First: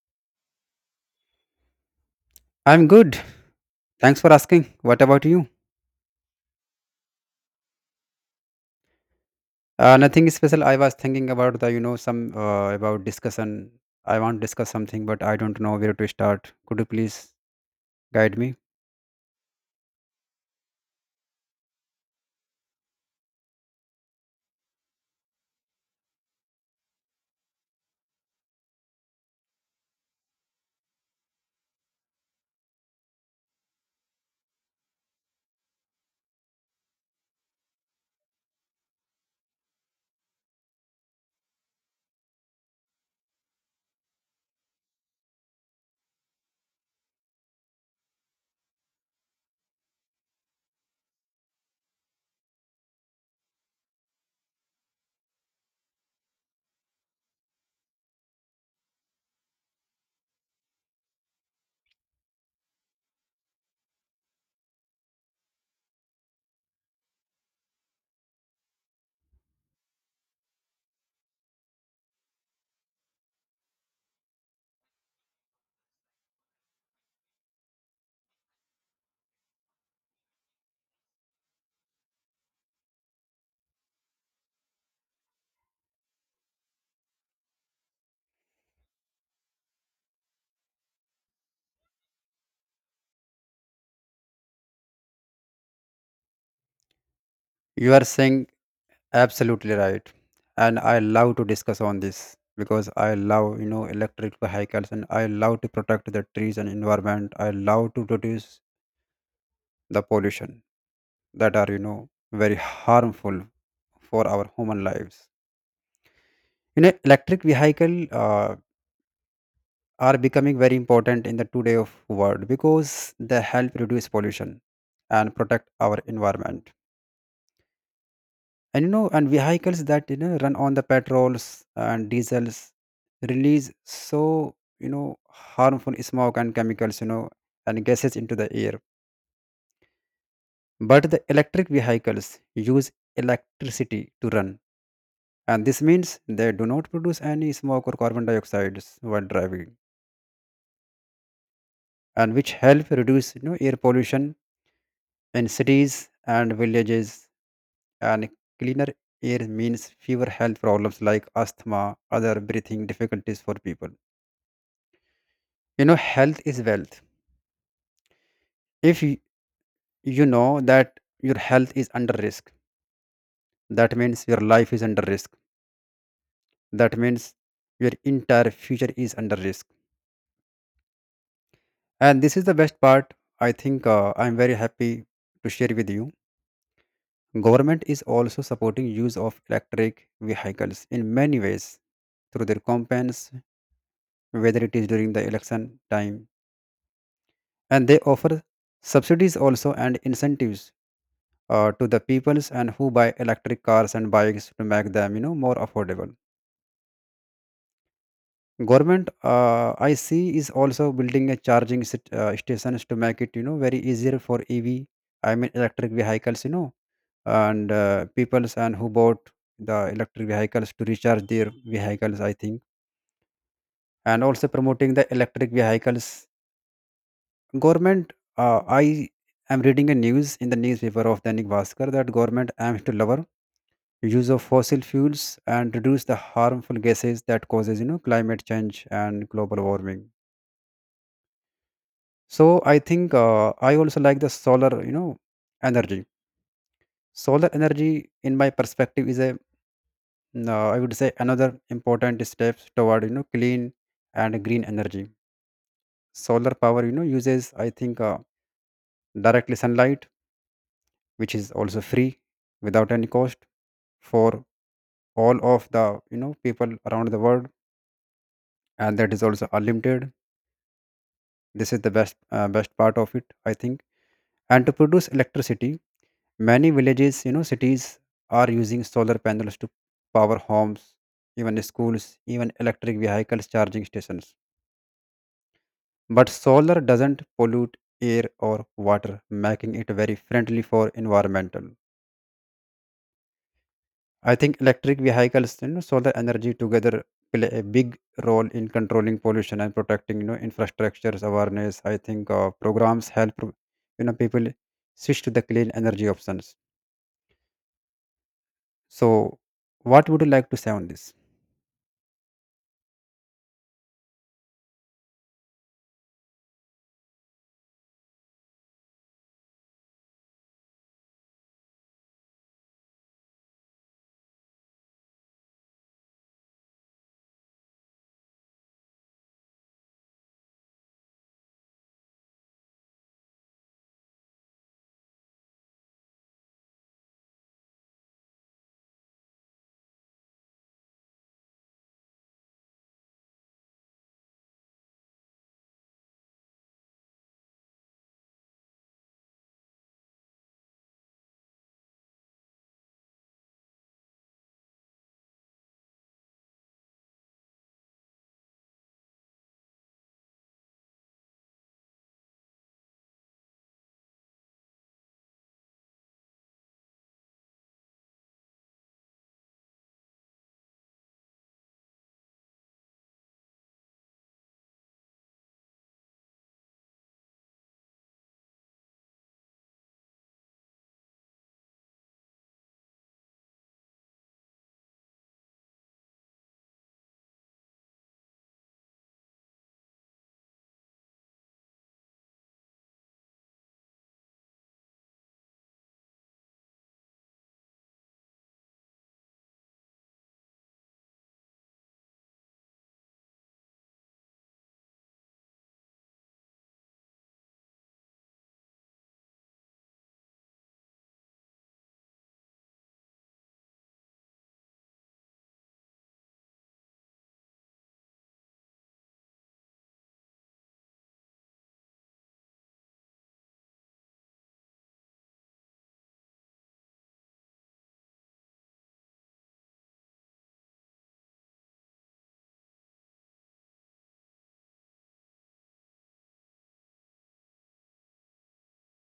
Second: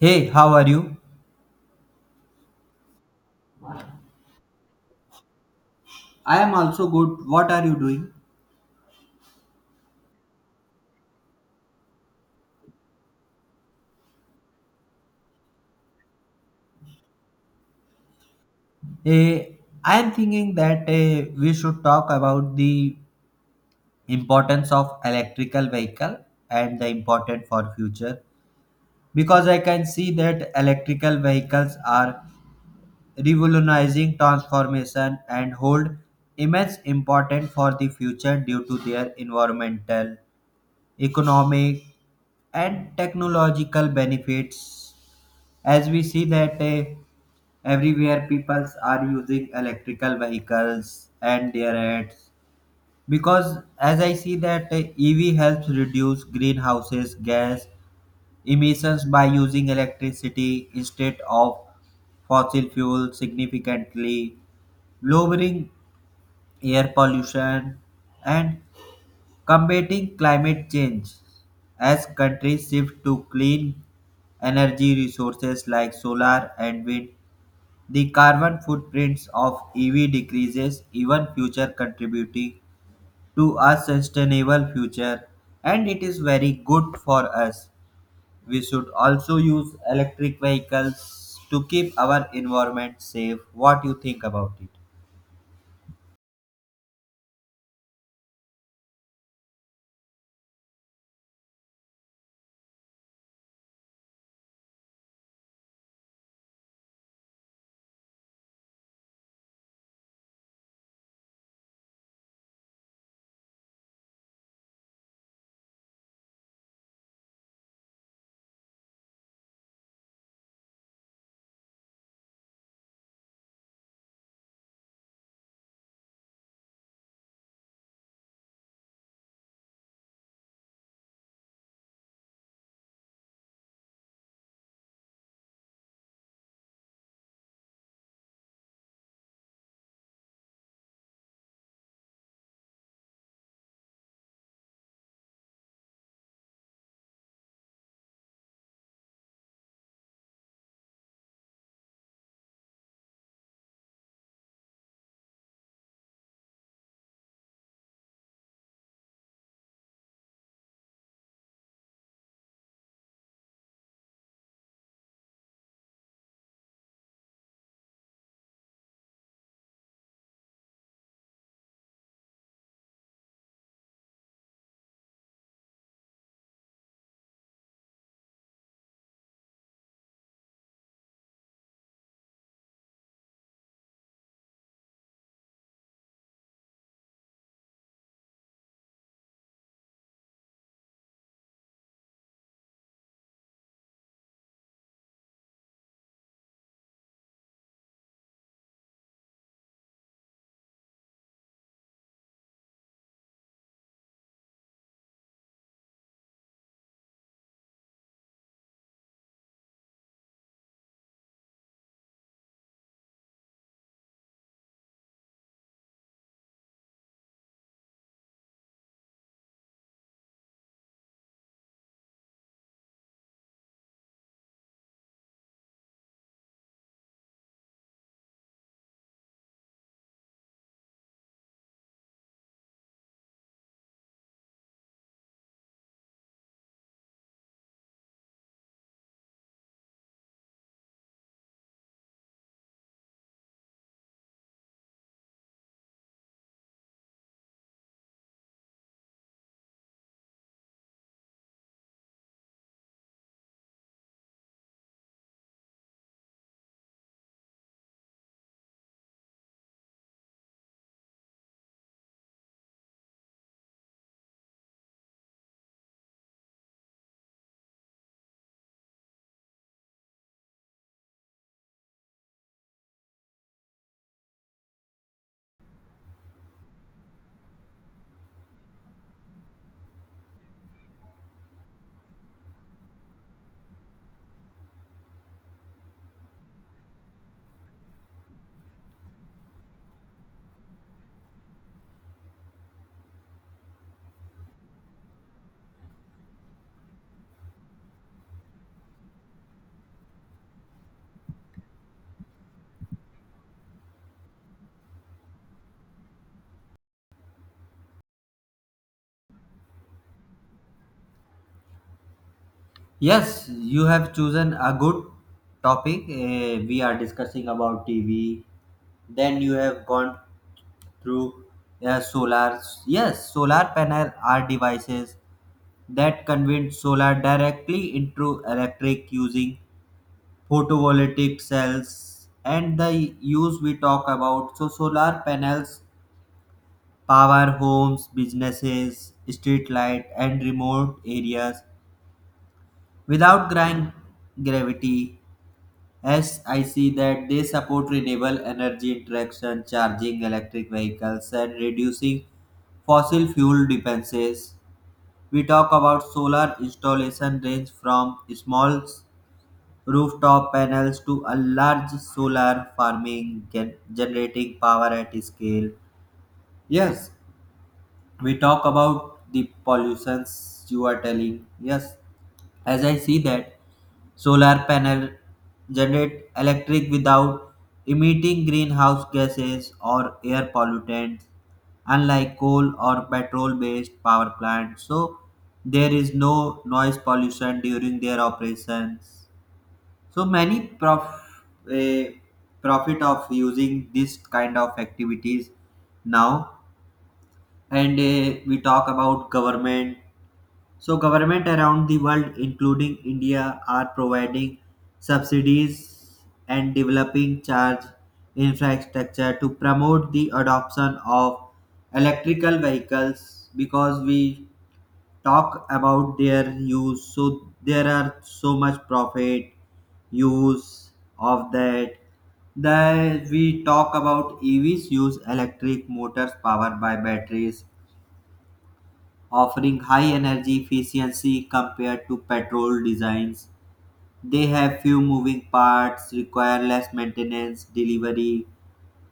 Hey, how are you? I'm good. Thanks for asking. What about you? I am also good. What are you doing? Nothing special. I was thinking about the, you know, some about discussion. I want to discuss something, but I don't know where to start. Could you please guide me? Eh, I am thinking that we should talk about the importance of electrical vehicle and the important for future because I can see that electrical vehicles are revolutionizing transformation and hold immense importance for the future due to their environmental, economic and technological benefits as we see that everywhere people are using electrical vehicles and their ads because as I see that EV helps reduce greenhouses gas emissions by using electricity instead of fossil fuel significantly lowering air pollution and combating climate change as countries shift to clean energy resources like solar and wind. The carbon footprints of EV decreases even future contributing to a sustainable future and it is very good for us. We should also use electric vehicles to keep our environment safe. What do you think about it? You are saying absolutely right, and I love to discuss on this because I love, you know, electric vehicles, and I love to protect the trees and environment. I love to reduce the pollution that are, you know, very harmful for our human lives. You know, electric vehicle. Are becoming very important in the today of world because they help reduce pollution and protect our environment, and you know, and vehicles that you know run on the petrols and diesels release, so you know, harmful smoke and chemicals, you know, and gases into the air. But the electric vehicles use electricity to run, and this means they do not produce any smoke or carbon dioxides while driving, and which help reduce, you know, air pollution in cities and villages, and cleaner air means fewer health problems like asthma, other breathing difficulties for people. You know, health is wealth. If y- You know that your health is under risk, that means your life is under risk. That means your entire future is under risk. And this is the best part. I think I'm very happy to share with you. Government is also supporting use of electric vehicles in many ways through their campaigns, whether it is during the election time. And they offer subsidies also and incentives to the peoples and who buy electric cars and bikes to make them, you know, more affordable. Government, I see, is also building a stations to make it, you know, very easier for EV. I mean, electric vehicles, you know, and peoples and who bought the electric vehicles to recharge their vehicles. I think, and also promoting the electric vehicles. Government, I am reading a news in the newspaper of Dainik Bhaskar that government aims to lower use of fossil fuels and reduce the harmful gases that causes, you know, climate change and global warming. So I think I also like the solar, you know, energy. Solar energy, in my perspective, is a I would say another important step toward, you know, clean and green energy. Solar power, you know, uses, I think directly sunlight, which is also free without any cost for all of the, you know, people around the world, and that is also unlimited. This is the best part of it, I think, and to produce electricity, many villages, you know, cities are using solar panels to power homes, even schools, even electric vehicles charging stations. But solar doesn't pollute air or water, making it very friendly for environmental. I think electric vehicles, you know, solar energy together play a big role in controlling pollution and protecting, you know, infrastructures awareness. I think programs help, you know, people switch to the clean energy options. So, what would you like to say on this? Yes, you have chosen a good topic. We are discussing about TV. Then you have gone through solar. Yes, solar panel are devices that convert solar directly into electric using photovoltaic cells. And the use we talk about, so solar panels power homes, businesses, street light, and remote areas without grind gravity. As I see that they support renewable energy interaction, charging electric vehicles, and reducing fossil fuel dependencies. We talk about solar installation range from small rooftop panels to a large solar farming generating power at scale. Yes, we talk about the pollutions you are telling. Yes, as I see that solar panel generate electric without emitting greenhouse gases or air pollutants unlike coal or petrol based power plants, so there is no noise pollution during their operations, so many eh, profit of using this kind of activities now. And we talk about government, so government around the world, including India, are providing subsidies and developing charge infrastructure to promote the adoption of electrical vehicles because we talk about their use, so there are so much profit use of that. The we talk about evs use electric motors powered by batteries offering high energy efficiency compared to petrol designs. They have few moving parts, require less maintenance, delivery,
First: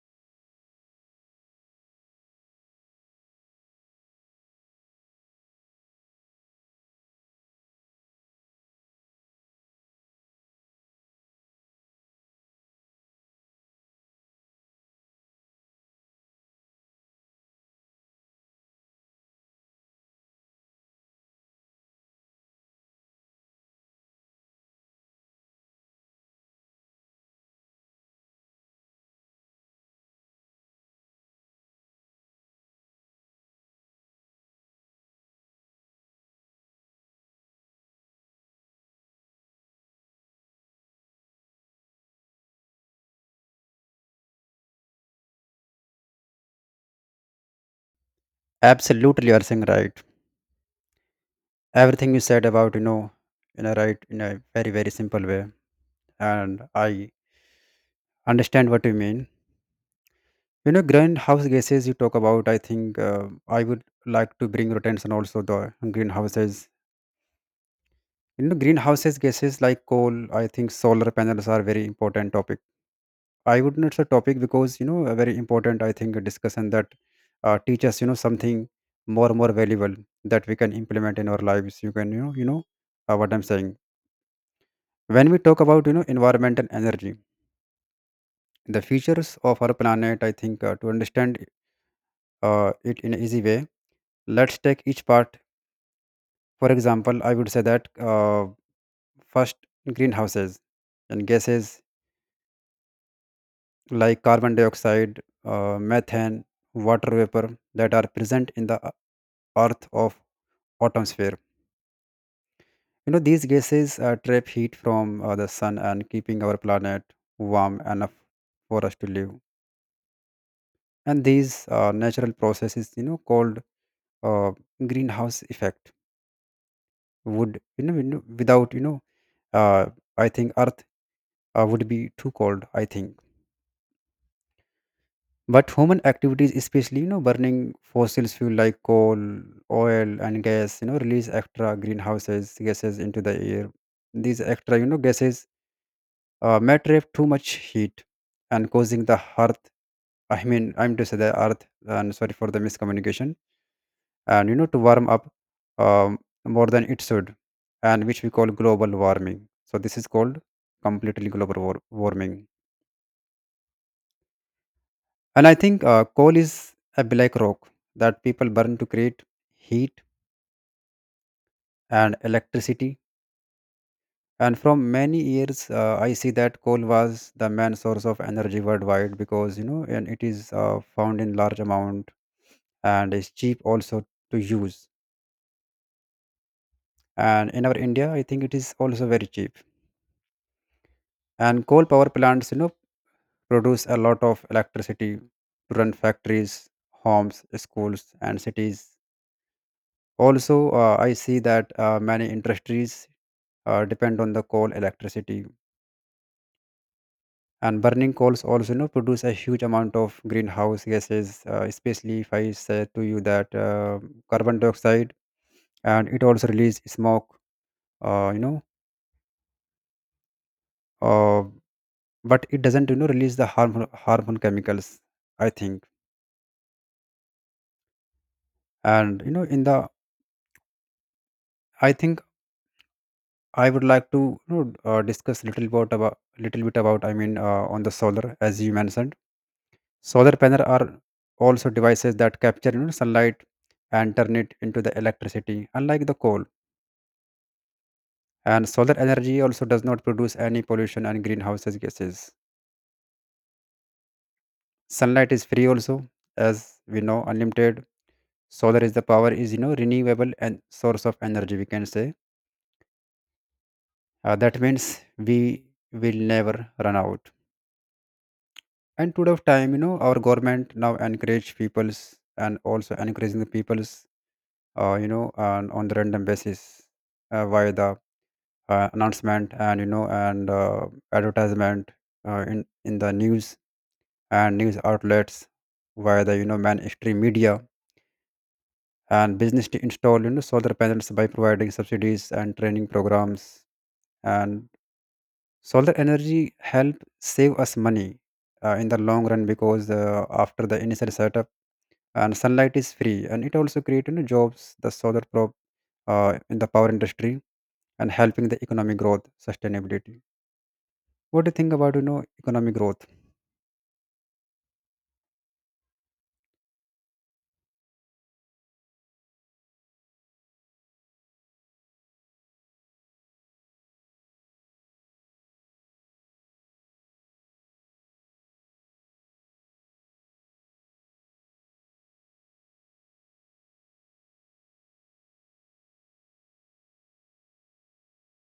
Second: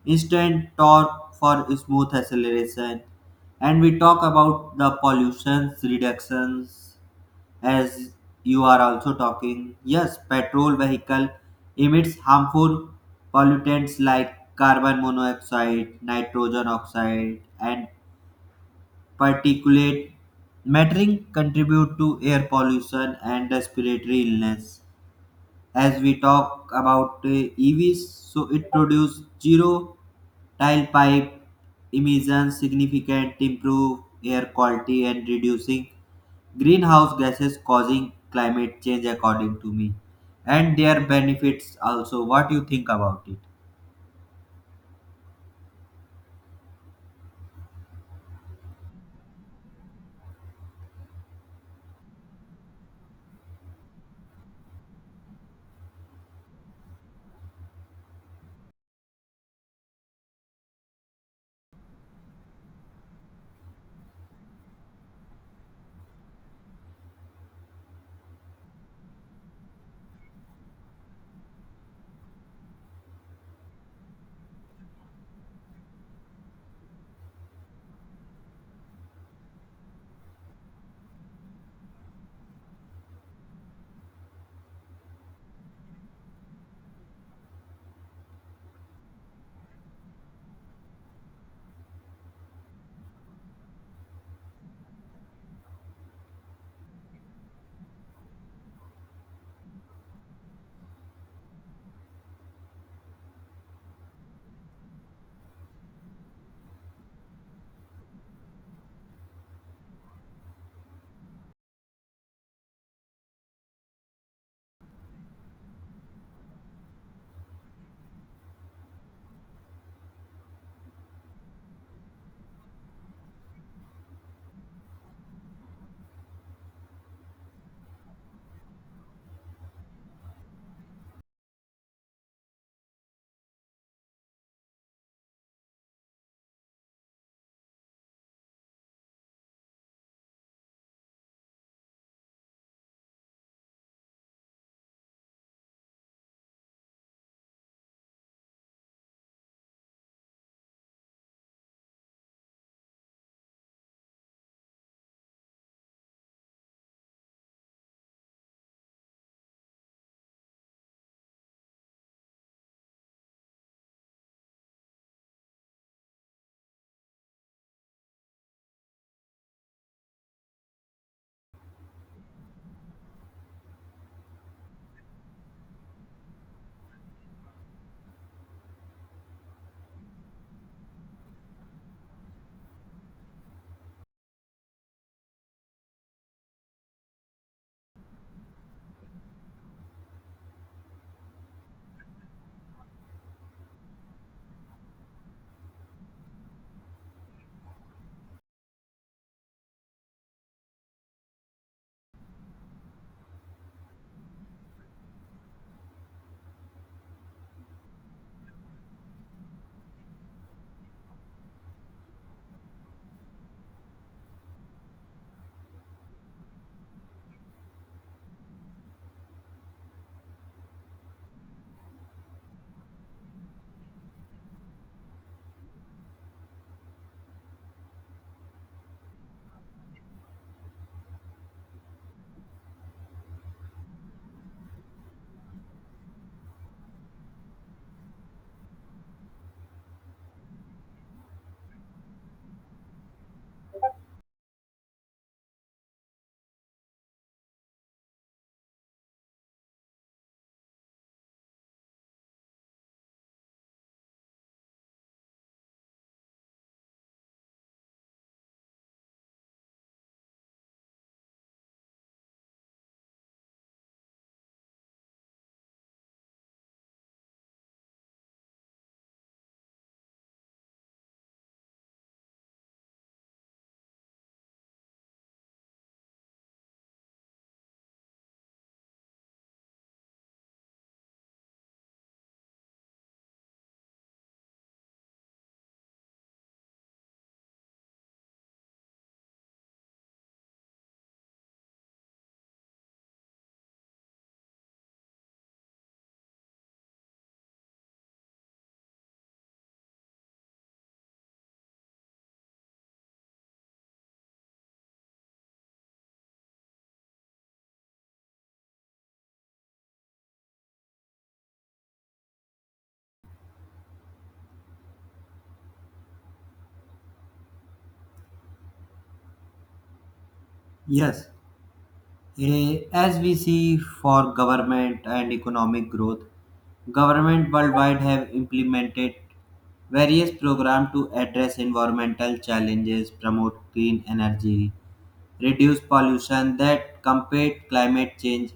instant torque for smooth acceleration. And we talk about the pollution reductions as you are also talking. Yes, petrol vehicle emits harmful pollutants like carbon monoxide, nitrogen oxide, and particulate mattering contribute to air pollution and respiratory illness. As we talk about EVs, so it produce zero tailpipe emissions, significant improve air quality and reducing greenhouse gases causing climate change according to me. And their benefits also. What you think about it? Absolutely, you are saying right. Everything you said about, you know, you know, right in a very simple way, and I understand what you mean. You know, greenhouse gases you talk about. I think I would like to bring your attention also the greenhouses. You know, greenhouses gases like coal, I think solar panels are very important topic. I would not say topic because, you know, a very important, I think, discussion that teach us, you know, something more valuable that we can implement in our lives. You can, what I'm saying. When we talk about, you know, environment and energy, the features of our planet, I think, to understand it in an easy way, let's take each part. For example, I would say that first, greenhouses and gases like carbon dioxide, methane, water vapor that are present in the earth of atmosphere. You know, these gases trap heat from the sun and keeping our planet warm enough for us to live. And these natural processes, you know, called uh, greenhouse effect would, without, uh, I think earth would be too cold, I think. But human activities, especially, you know, burning fossil fuel like coal, oil, and gas, you know, release extra greenhouses gases into the air. These extra, you know, gases may trap too much heat and causing the earth. I mean, I'm to say the earth. And sorry for the miscommunication. And you know, to warm up um, more than it should, and which we call global warming. So this is called completely warming. And I think coal is a black rock that people burn to create heat and electricity. And from many years, I see that coal was the main source of energy worldwide because, you know, and it is found in large amount and is cheap also to use. And in our India, I think it is also very cheap. And coal power plants, you know, produce a lot of electricity to run factories, homes, schools, and cities. Also, I see that many industries depend on the coal electricity, and burning coals also, you know, produce a huge amount of greenhouse gases, especially if I say to you that carbon dioxide, and it also release smoke, uh, you know uh, but it doesn't, you know, release the harmful chemicals, I think. And you know, in the, I think, I would like to, you know, discuss little about little bit about, I mean, on the solar, as you mentioned, solar panels are also devices that capture, you know, sunlight and turn it into the electricity, unlike the coal. And solar energy also does not produce any pollution and greenhouse gases. Sunlight is free also, as we know, unlimited. Solar is the power, is, you know, renewable and source of energy, we can say. That means we will never run out. And today of time, you know, our government now encourage peoples and also encouraging the peoples, you know, on the random basis, via the announcement, and you know, and advertisement in the news and news outlets via the, you know, mainstream media and business to install, you know, solar panels by providing subsidies and training programs. And solar energy help save us money in the long run, because after the initial setup and sunlight is free, and it also create, you know, jobs. The solar prop, in the power industry and helping the economic growth, sustainability. What do you think about, you know, economic growth? Yes. As we see for government and economic growth, government worldwide have implemented various programs to address environmental challenges, promote clean energy, reduce pollution that combat climate change.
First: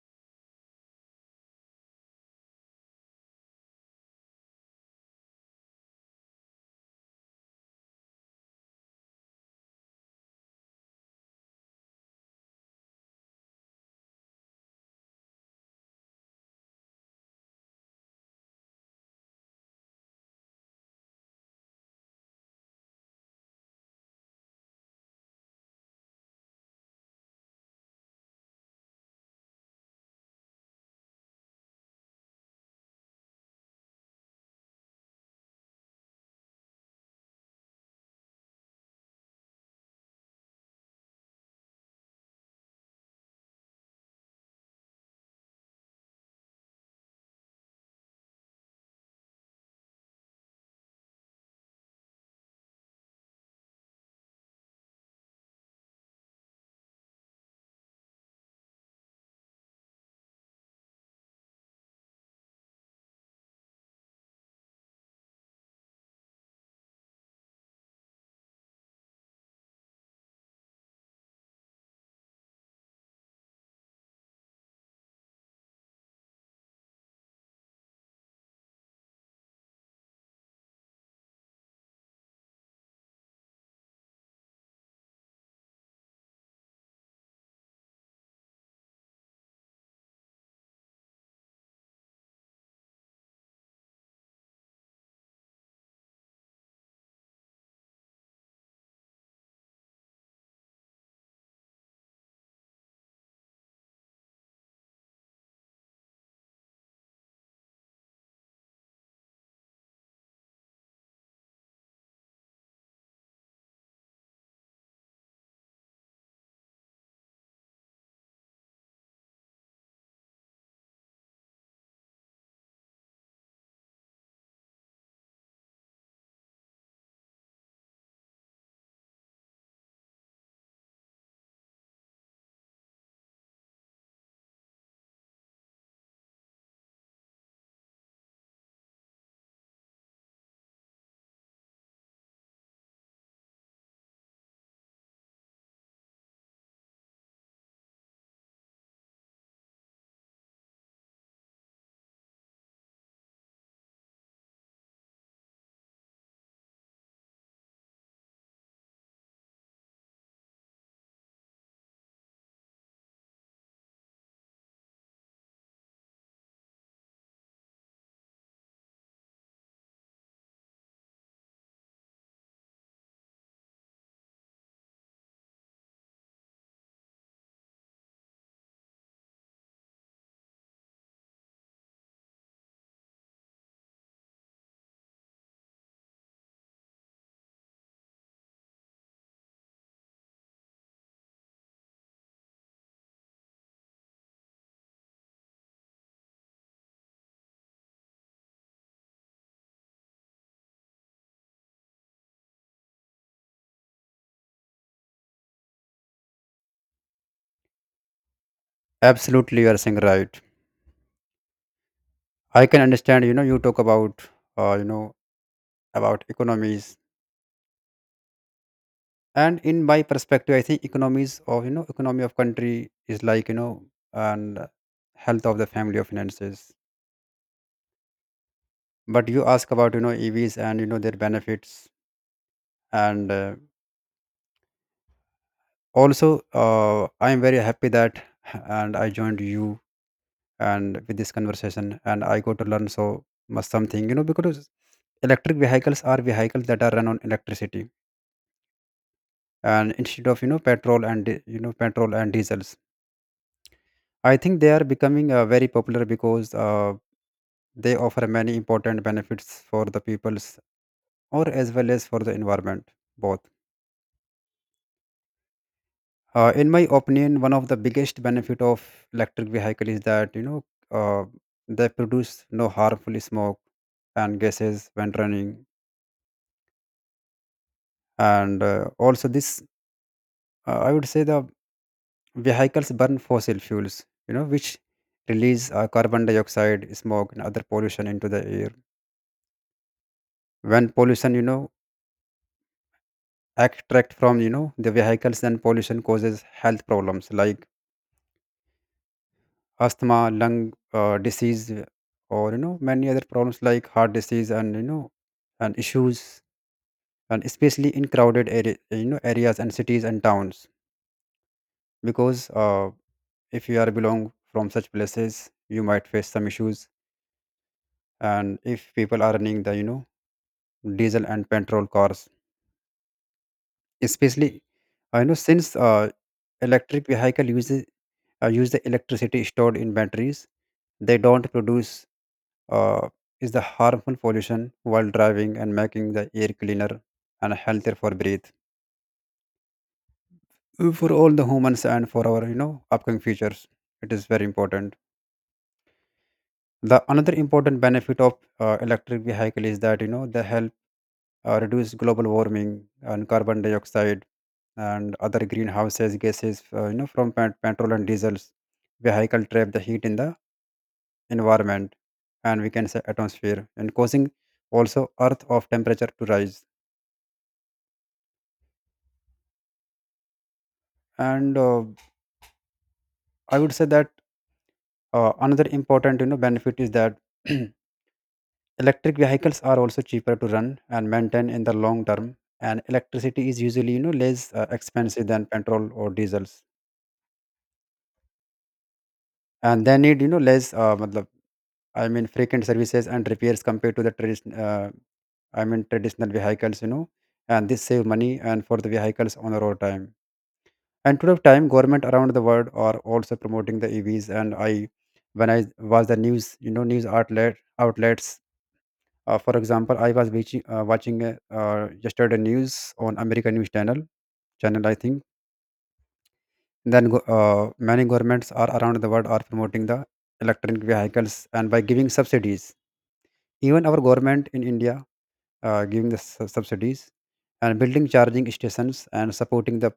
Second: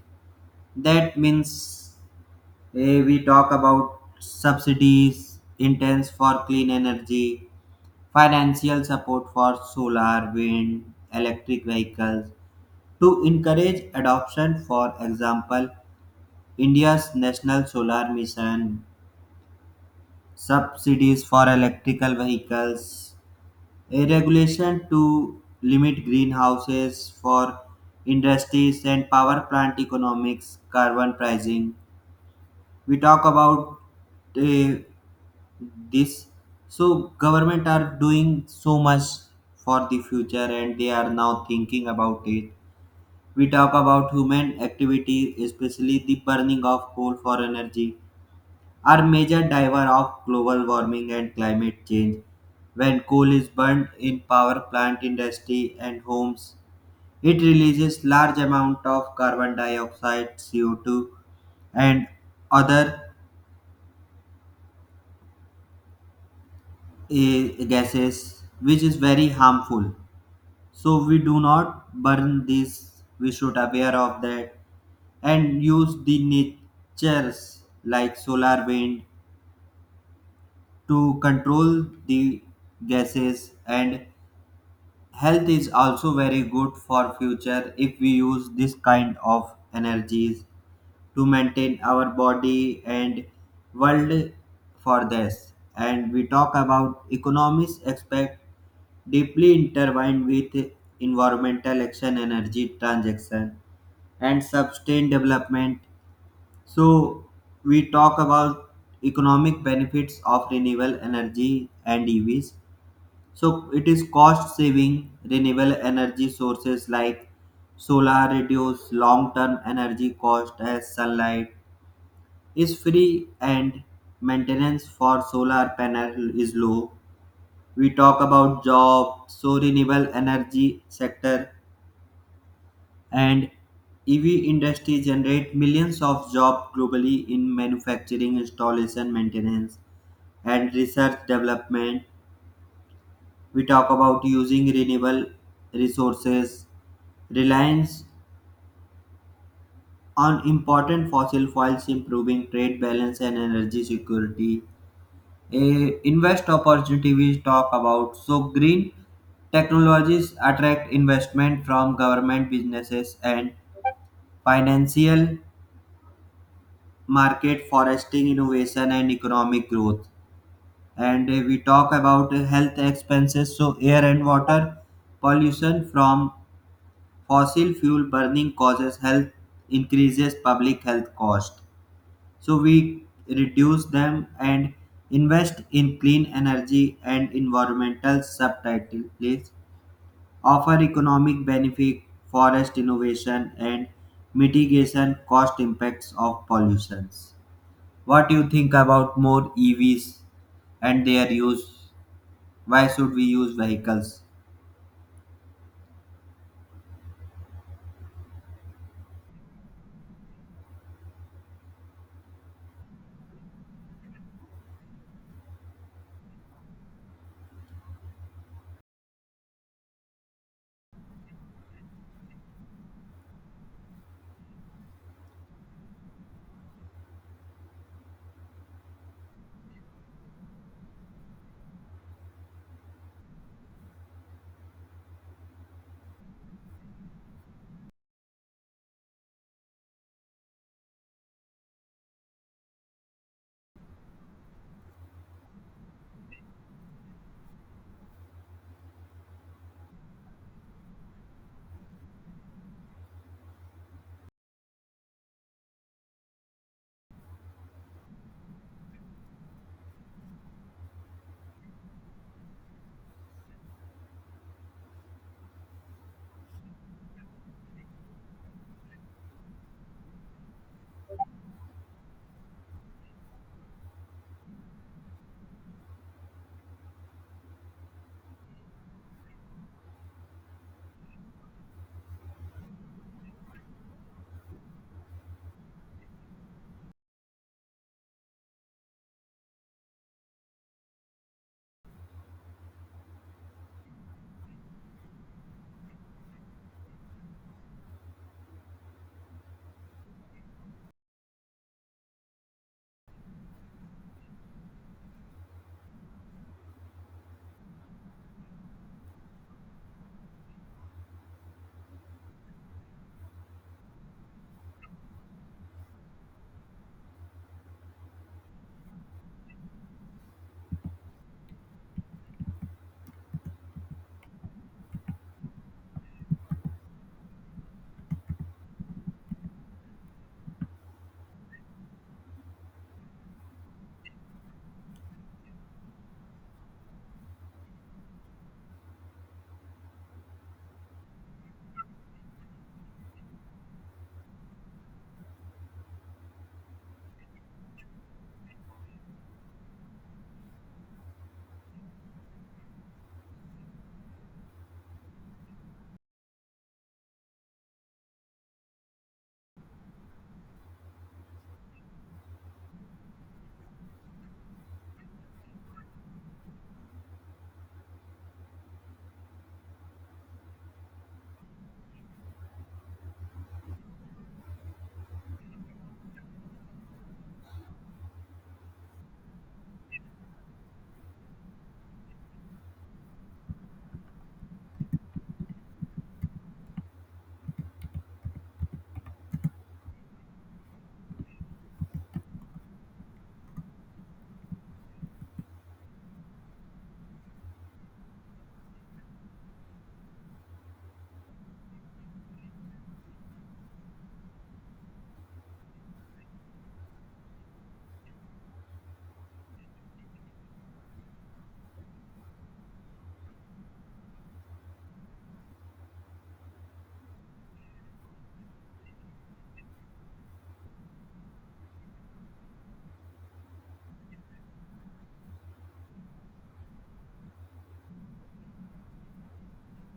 That means we talk about subsidies, intense for clean energy, financial support for solar, wind, electric vehicles to encourage adoption, for example, India's National Solar Mission, subsidies for electrical vehicles, a regulation to limit greenhouses for industries and power plant economics, carbon pricing. We talk about uh, this. So government are doing so much for the future and they are now thinking about it. We talk about human activity, especially the burning of coal for energy, are major driver of global warming and climate change. When coal is burned in power plant, industry, and homes, it releases large amount of carbon dioxide, CO2, and other gases, which is very harmful. So we do not burn this. We should aware of that and use the natures like solar wind to control the gases. And health is also very good for future if we use this kind of energies to maintain our body and world for this. And we talk about economics aspect deeply intertwined with environmental action, energy transaction, and sustained development. So we talk about economic benefits of renewable energy and EVs, so it is cost saving renewable energy sources like solar reduce long term energy cost as sunlight is free and maintenance for solar panel is low. We talk about job, so renewable energy sector and EV industry generate millions of jobs globally in manufacturing, installation, maintenance and research development. We talk about using renewable resources reliance on important fossil fuels improving trade balance and energy security. A invest opportunity we talk about, so green technologies attract investment from government businesses and financial market foresting innovation and economic growth. And we talk about health expenses, so air and water pollution from fossil fuel burning causes health, increases public health cost, so we reduce them and invest in clean energy and environmental subtitles offer economic benefit, forest innovation and mitigation cost impacts of pollutions. What do you think about more evs and their use? Why should we use vehicles? Absolutely, you are saying right. I can understand, you know, you talk about, you know, about economies. And in my perspective, I think economies of, you know, economy of country is like, you know, and health of the family or finances. But you ask about, you know, EVs and, you know, their benefits. And also, I am very happy that, and I joined you and with this conversation, and I got to learn so much something, you know, because electric vehicles are vehicles that are run on electricity, and instead of, you know, you know, petrol and diesels, I think they are becoming very popular, because they offer many important benefits for the peoples or as well as for the environment, both. In my opinion, one of the biggest benefit of electric vehicle is that, you know, uh, they produce no harmful smoke and gases when running. And also this, I would say the vehicles burn fossil fuels, you know, which release carbon dioxide, smoke, and other pollution into the air. When pollution, you know, extract from, you know, the vehicles, then pollution causes health problems like asthma, lung, disease, or you know, many other problems like heart disease, and you know, and issues, and especially in crowded area, you know, areas and cities and towns. Because if you are belong from such places, you might face some issues. And if people are running the, you know, diesel and petrol cars, especially, I know, since electric vehicle uses, use the electricity stored in batteries, they don't produce uh, is the harmful pollution while driving and making the air cleaner and healthier for breathe. For all the humans and for our, you know, upcoming futures, it is very important. The another important benefit of electric vehicle is that, you know, they help reduce global warming and carbon dioxide and other greenhouses gases, you know, from petrol and diesels vehicle trap the heat in the environment, and we can say atmosphere, and causing also earth of temperature to rise. And I would say that another important, you know, benefit is that electric vehicles are also cheaper to run and maintain in the long term. And electricity is usually, you know, less expensive than petrol or diesels, and they need, you know, less matlab, I mean, frequent services and repairs compared to the tradition I mean, traditional vehicles, you know, and this save money and for the vehicles on the road time. And today of time, government around the world are also promoting the evs. And I when I was the news, you know, news outlets for example, I was watching, watching yesterday news on american news channel, I think. Then many governments are around the world are promoting the electric vehicles, and by giving subsidies. Even our government in India giving the subsidies and building charging stations and supporting the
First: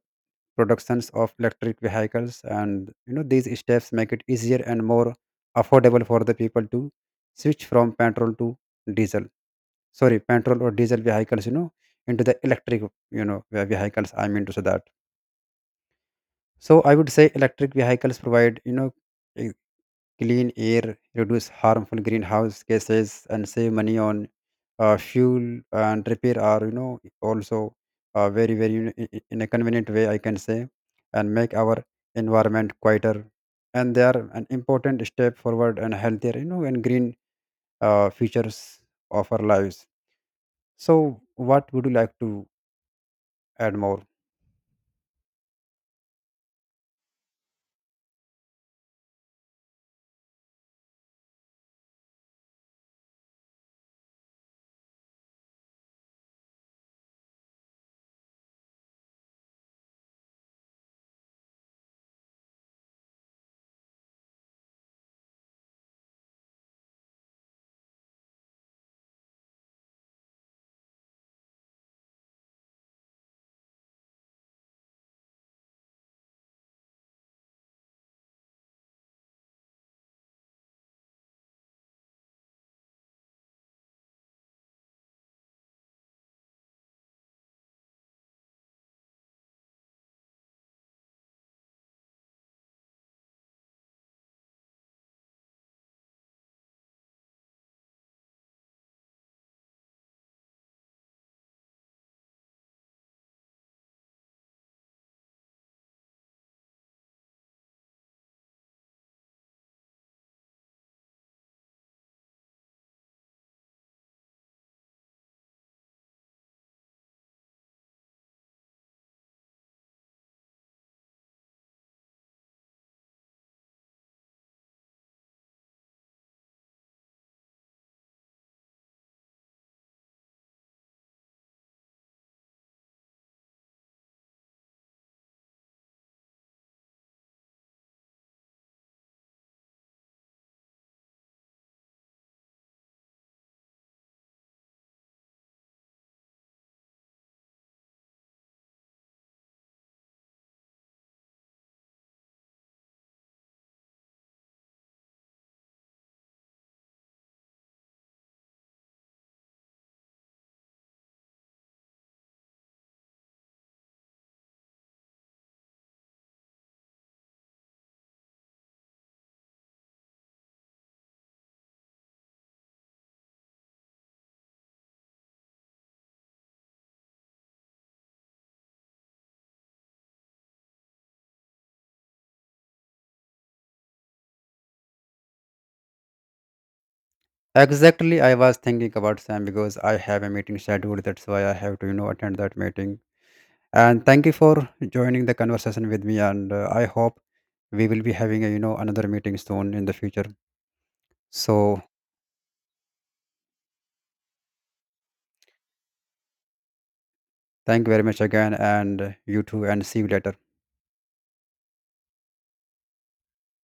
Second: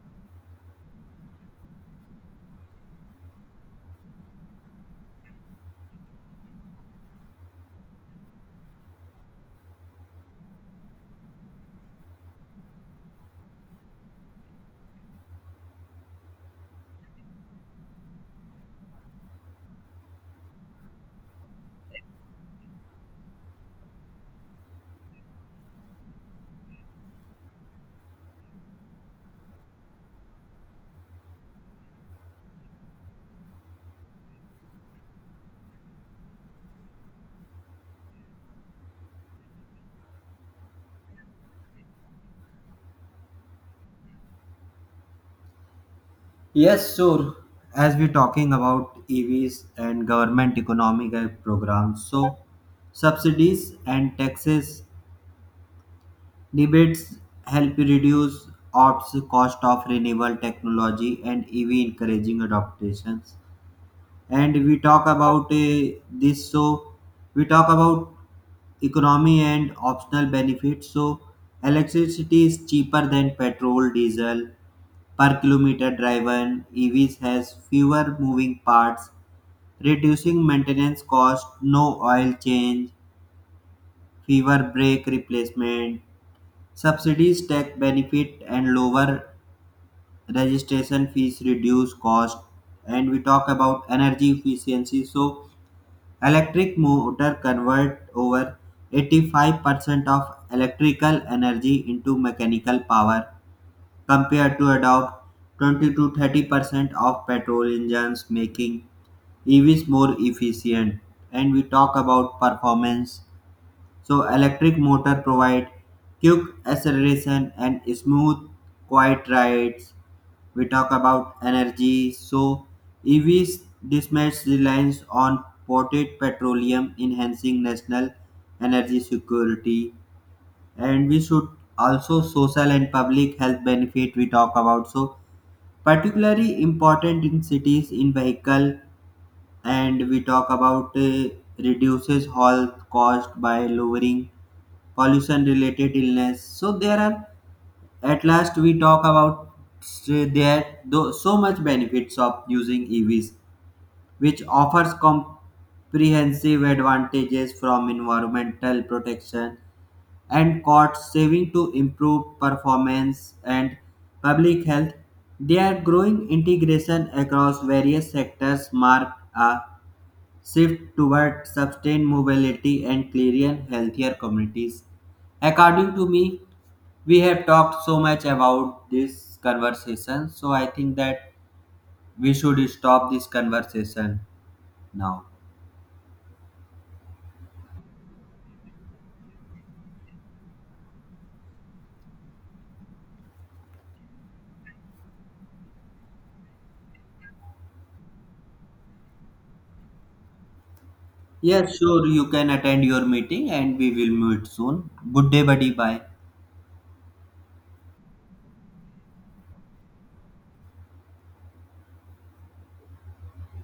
productions of electric vehicles, and you know, these steps make it easier and more affordable for the people to switch from petrol to diesel, sorry, petrol or diesel vehicles, you know, into the electric, you know, vehicles, I mean to say that. So I would say electric vehicles provide, you know, a clean air, reduce harmful greenhouse gases, and save money on fuel and repair are, you know, also very, you know, in a convenient way, I can say, and make our environment quieter. And they are an important step forward and healthier, you know, and green features of our lives. So, what would you like to add more? Yes, sure. As we're talking about EVs and government economic aid programs, so subsidies and taxes debates help reduce ops cost of renewable technology and EV encouraging adaptations. And we talk about this, so we talk about economy and optional benefits. So electricity is cheaper than petrol, diesel per kilometer driven. EVs has fewer moving parts, reducing maintenance cost, no oil change, fewer brake replacement. Subsidies, tax benefit, and lower registration fees reduce cost. And we talk about energy efficiency. So, electric motor convert over 85% of electrical energy into mechanical power compared to about 20 to 30% of petrol engines, making EVs more efficient. And we talk about performance, so electric motor provide quick acceleration and smooth quiet rides. We talk about energy. So EVs dismiss reliance on imported petroleum enhancing national energy security, and we should also social and public health benefit we talk about, so particularly important in cities in vehicle. And we talk about reduces health cost by lowering pollution related illness, so there are at last we talk about there though so much benefits of using evs, which offers comprehensive advantages from environmental protection and cost saving to improve performance and public health. Their growing integration across various sectors mark a shift toward sustained mobility and clearing healthier communities. According to me, we have talked so much about this conversation, so I think that we should stop this conversation now. Exactly, I was thinking about Sam because I have a meeting scheduled. That's why I have to, you know, attend that meeting. And thank you for joining the conversation with me. And I hope we will be having a, you know, another meeting soon in the future. Yes, So sure, you can attend your meeting and we will meet soon. Good day, buddy. Bye. thank you very much again, and you too, and see you later.